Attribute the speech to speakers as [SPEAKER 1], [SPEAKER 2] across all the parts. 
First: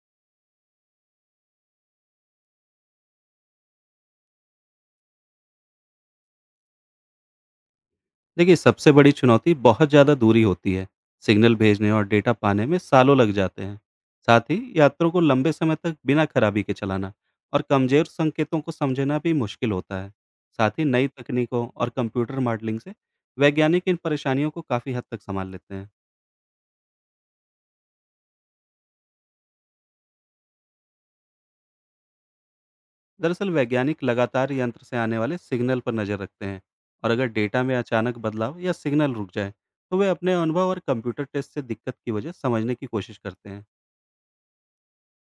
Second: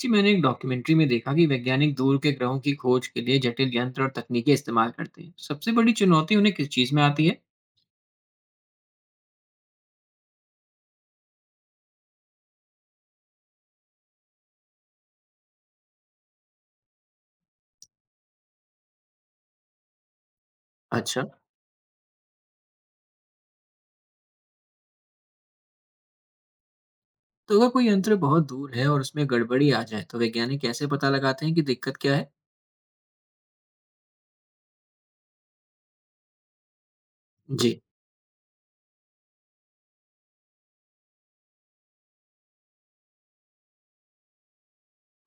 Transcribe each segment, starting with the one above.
[SPEAKER 1] जी, मैंने एक डॉक्यूमेंट्री में देखा कि वैज्ञानिक दूर के ग्रहों की खोज के लिए जटिल यंत्र और तकनीकें इस्तेमाल करते हैं। सबसे बड़ी चुनौती उन्हें किस चीज़ में आती है?
[SPEAKER 2] देखिए, सबसे बड़ी चुनौती बहुत ज़्यादा दूरी होती है। सिग्नल भेजने और डेटा पाने में सालों लग जाते हैं। साथ ही यात्रों को लंबे समय तक बिना खराबी के चलाना और कमजोर संकेतों को समझना भी मुश्किल होता है। साथ ही नई
[SPEAKER 1] अच्छा।
[SPEAKER 2] तकनीकों और कंप्यूटर मॉडलिंग से वैज्ञानिक इन परेशानियों को काफ़ी हद तक संभाल लेते हैं।
[SPEAKER 1] तो अगर कोई यंत्र बहुत दूर है और उसमें गड़बड़ी आ जाए तो वैज्ञानिक कैसे पता लगाते हैं कि दिक्कत क्या है?
[SPEAKER 2] दरअसल, वैज्ञानिक लगातार यंत्र से आने वाले सिग्नल पर नज़र रखते हैं, और अगर डेटा में
[SPEAKER 1] जी।
[SPEAKER 2] अचानक बदलाव या सिग्नल रुक जाए तो वे अपने अनुभव और कंप्यूटर टेस्ट से दिक्कत की वजह समझने की कोशिश करते हैं।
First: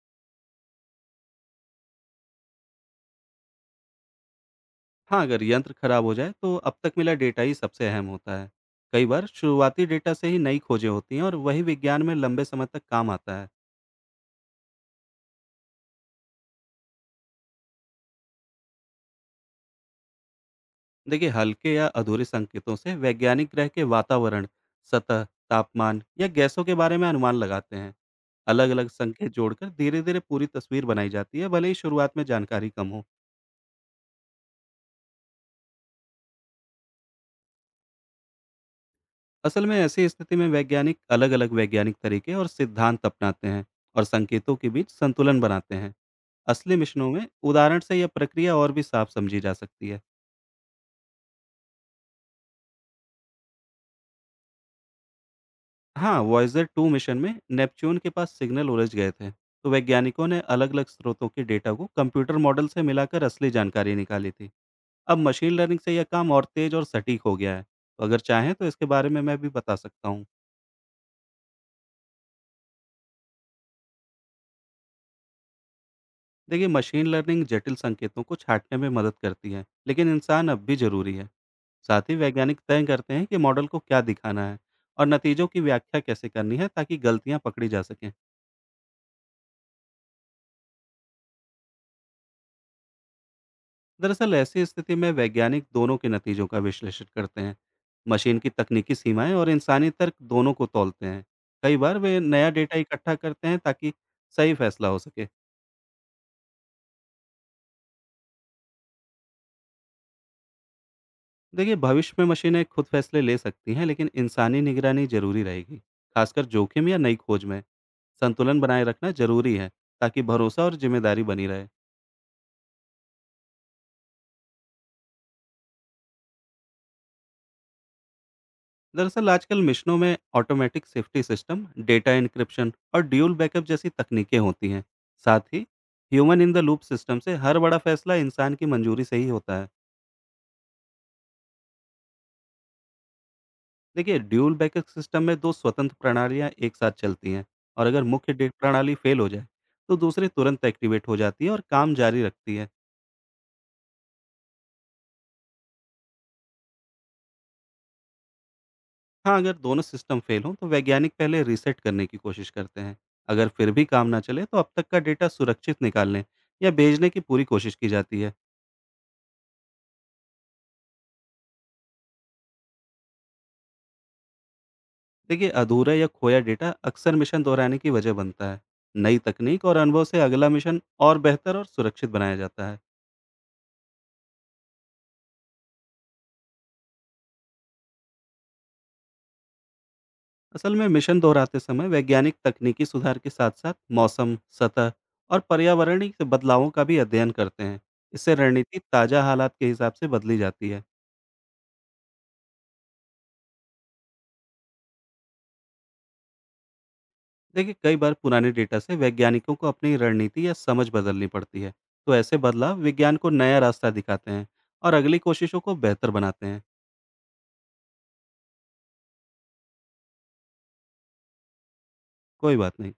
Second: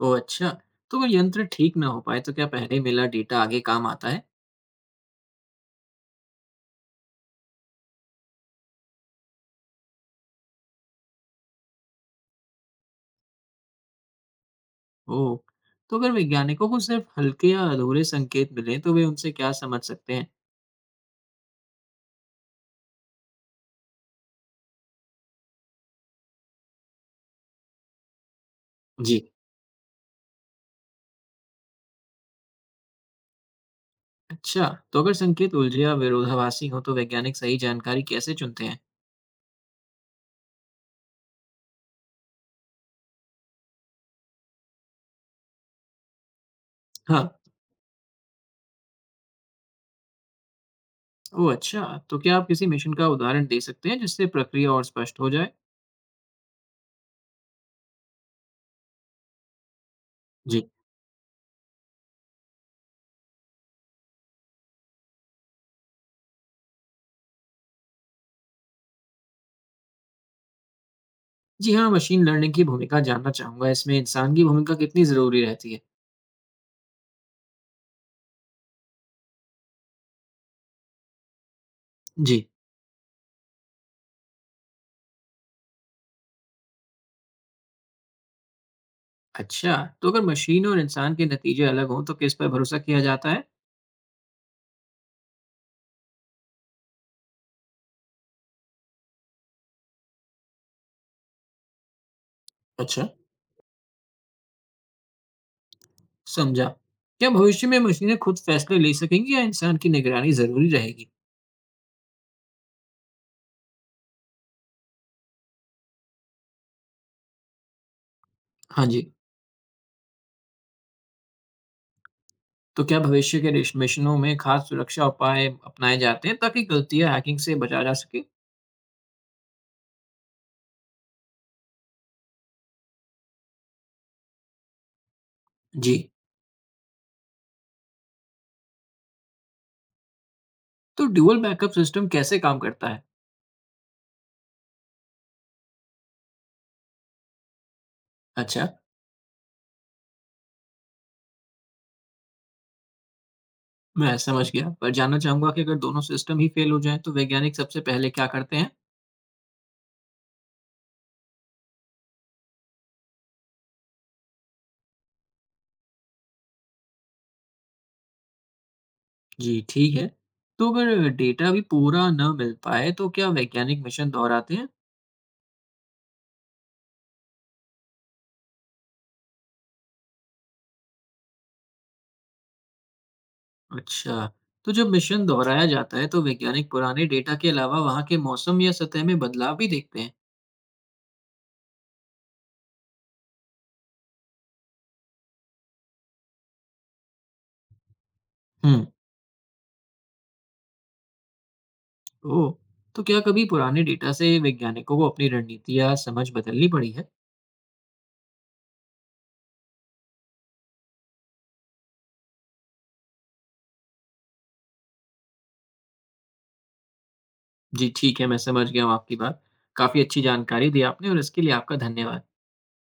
[SPEAKER 1] ओ, अच्छा। तो अगर यंत्र ठीक ना हो पाए तो क्या पहले मिला डेटा आगे काम आता है?
[SPEAKER 2] हाँ, अगर यंत्र खराब हो जाए तो अब तक मिला डेटा ही सबसे अहम होता है। कई बार शुरुआती डेटा से ही नई खोजें होती हैं और वही विज्ञान में लंबे समय तक काम आता है।
[SPEAKER 1] ओ। तो अगर वैज्ञानिकों को सिर्फ हल्के या अधूरे संकेत मिले तो वे उनसे क्या समझ सकते हैं?
[SPEAKER 2] देखिए, हल्के या अधूरे संकेतों से वैज्ञानिक ग्रह के वातावरण, सतह, तापमान या गैसों के बारे में अनुमान लगाते हैं। अलग-अलग
[SPEAKER 1] जी।
[SPEAKER 2] संकेत जोड़कर धीरे-धीरे पूरी तस्वीर बनाई जाती है, भले ही शुरुआत में जानकारी कम हो।
[SPEAKER 1] अच्छा। तो अगर संकेत उलझे या विरोधाभासी हो तो वैज्ञानिक सही जानकारी कैसे चुनते हैं?
[SPEAKER 2] असल में ऐसी स्थिति में वैज्ञानिक अलग अलग वैज्ञानिक तरीके और सिद्धांत अपनाते हैं और संकेतों के बीच संतुलन बनाते हैं। असली मिशनों
[SPEAKER 1] हाँ।
[SPEAKER 2] में उदाहरण से यह प्रक्रिया और भी साफ समझी जा सकती है।
[SPEAKER 1] ओह, अच्छा! तो क्या आप किसी मिशन का उदाहरण दे सकते हैं जिससे प्रक्रिया और स्पष्ट हो जाए?
[SPEAKER 2] हाँ, वॉयजर 2 मिशन में नेपच्यून के पास सिग्नल उलझ गए थे, तो वैज्ञानिकों ने
[SPEAKER 1] जी।
[SPEAKER 2] अलग अलग स्रोतों के डेटा को कंप्यूटर मॉडल से मिलाकर असली जानकारी निकाली थी। अब मशीन लर्निंग से यह काम और तेज और सटीक हो गया है, तो अगर चाहें तो इसके बारे में मैं भी बता सकता हूँ।
[SPEAKER 1] जी हाँ, मशीन लर्निंग की भूमिका जानना चाहूँगा। इसमें इंसान की भूमिका कितनी ज़रूरी रहती है?
[SPEAKER 2] देखिए, मशीन लर्निंग जटिल संकेतों को छांटने में मदद करती है, लेकिन इंसान अब भी जरूरी है। साथ ही
[SPEAKER 1] जी।
[SPEAKER 2] वैज्ञानिक तय करते हैं कि मॉडल को क्या दिखाना है और नतीजों की व्याख्या कैसे करनी है, ताकि गलतियां पकड़ी जा सकें।
[SPEAKER 1] अच्छा, तो अगर मशीन और इंसान के नतीजे अलग हों तो किस पर भरोसा किया जाता है?
[SPEAKER 2] दरअसल, ऐसी स्थिति में वैज्ञानिक दोनों के नतीजों का विश्लेषण करते हैं। मशीन की तकनीकी सीमाएं और इंसानी तर्क दोनों को तोलते हैं। कई बार वे नया डेटा
[SPEAKER 1] अच्छा।
[SPEAKER 2] इकट्ठा करते हैं, ताकि सही फैसला हो सके।
[SPEAKER 1] समझा। क्या भविष्य में मशीनें खुद फैसले ले सकेंगी या इंसान की निगरानी ज़रूरी रहेगी?
[SPEAKER 2] देखिए, भविष्य में मशीनें खुद फैसले ले सकती हैं, लेकिन इंसानी निगरानी जरूरी रहेगी, खासकर जोखिम या नई खोज में। संतुलन बनाए
[SPEAKER 1] हाँ जी।
[SPEAKER 2] रखना जरूरी है, ताकि भरोसा और जिम्मेदारी बनी रहे।
[SPEAKER 1] तो क्या भविष्य के रिश मिशनों में खास सुरक्षा उपाय अपनाए जाते हैं ताकि गलती या हैकिंग से बचा जा सके?
[SPEAKER 2] दरअसल, आजकल मिशनों में automatic safety system, data encryption और ड्यूल बैकअप जैसी तकनीकें होती हैं। साथ ही
[SPEAKER 1] जी।
[SPEAKER 2] Human in the loop system से हर बड़ा फैसला इंसान की मंजूरी से ही होता है।
[SPEAKER 1] तो ड्यूल बैकअप सिस्टम कैसे काम करता है?
[SPEAKER 2] देखिए, ड्यूल बैकअप सिस्टम में दो स्वतंत्र प्रणालियाँ एक साथ चलती हैं, और अगर मुख्य
[SPEAKER 1] अच्छा।
[SPEAKER 2] प्रणाली फेल हो जाए तो दूसरी तुरंत एक्टिवेट हो जाती है और काम जारी रखती है।
[SPEAKER 1] मैं समझ गया, पर जानना चाहूँगा कि अगर दोनों सिस्टम ही फ़ेल हो जाएँ, तो वैज्ञानिक सबसे पहले क्या करते हैं?
[SPEAKER 2] हाँ, अगर दोनों सिस्टम फेल हों तो वैज्ञानिक पहले रीसेट करने की कोशिश करते हैं। अगर फिर भी काम ना चले तो अब तक का डेटा सुरक्षित निकालने या भेजने की पूरी कोशिश की जाती है।
[SPEAKER 1] जी, ठीक है। तो अगर डेटा भी पूरा न मिल पाए, तो क्या वैज्ञानिक मिशन दोहराते हैं?
[SPEAKER 2] देखिए, अधूरा या खोया डेटा अक्सर मिशन दोहराने की वजह बनता है। नई तकनीक और अनुभव से अगला मिशन और बेहतर और सुरक्षित बनाया जाता है।
[SPEAKER 1] अच्छा, तो जब मिशन दोहराया जाता है, तो वैज्ञानिक पुराने डेटा के अलावा वहाँ के मौसम या सतह में बदलाव भी देखते हैं?
[SPEAKER 2] असल में मिशन दोहराते समय वैज्ञानिक तकनीकी सुधार के साथ साथ मौसम, सतह और पर्यावरणीय बदलावों का भी अध्ययन करते हैं। इससे रणनीति
[SPEAKER 1] हुँ,
[SPEAKER 2] ताज़ा हालात के हिसाब से बदली जाती है।
[SPEAKER 1] ओह! तो क्या कभी पुराने डेटा से वैज्ञानिकों को अपनी रणनीति या समझ बदलनी पड़ी है?
[SPEAKER 2] देखिए, कई बार पुराने डेटा से वैज्ञानिकों को अपनी रणनीति या समझ बदलनी पड़ती है, तो ऐसे बदलाव विज्ञान को नया रास्ता दिखाते हैं और अगली कोशिशों को बेहतर बनाते हैं।
[SPEAKER 1] जी, ठीक है, मैं समझ गया हूँ आपकी बात। काफ़ी अच्छी जानकारी दी आपने और इसके लिए आपका धन्यवाद।
[SPEAKER 2] कोई बात नहीं।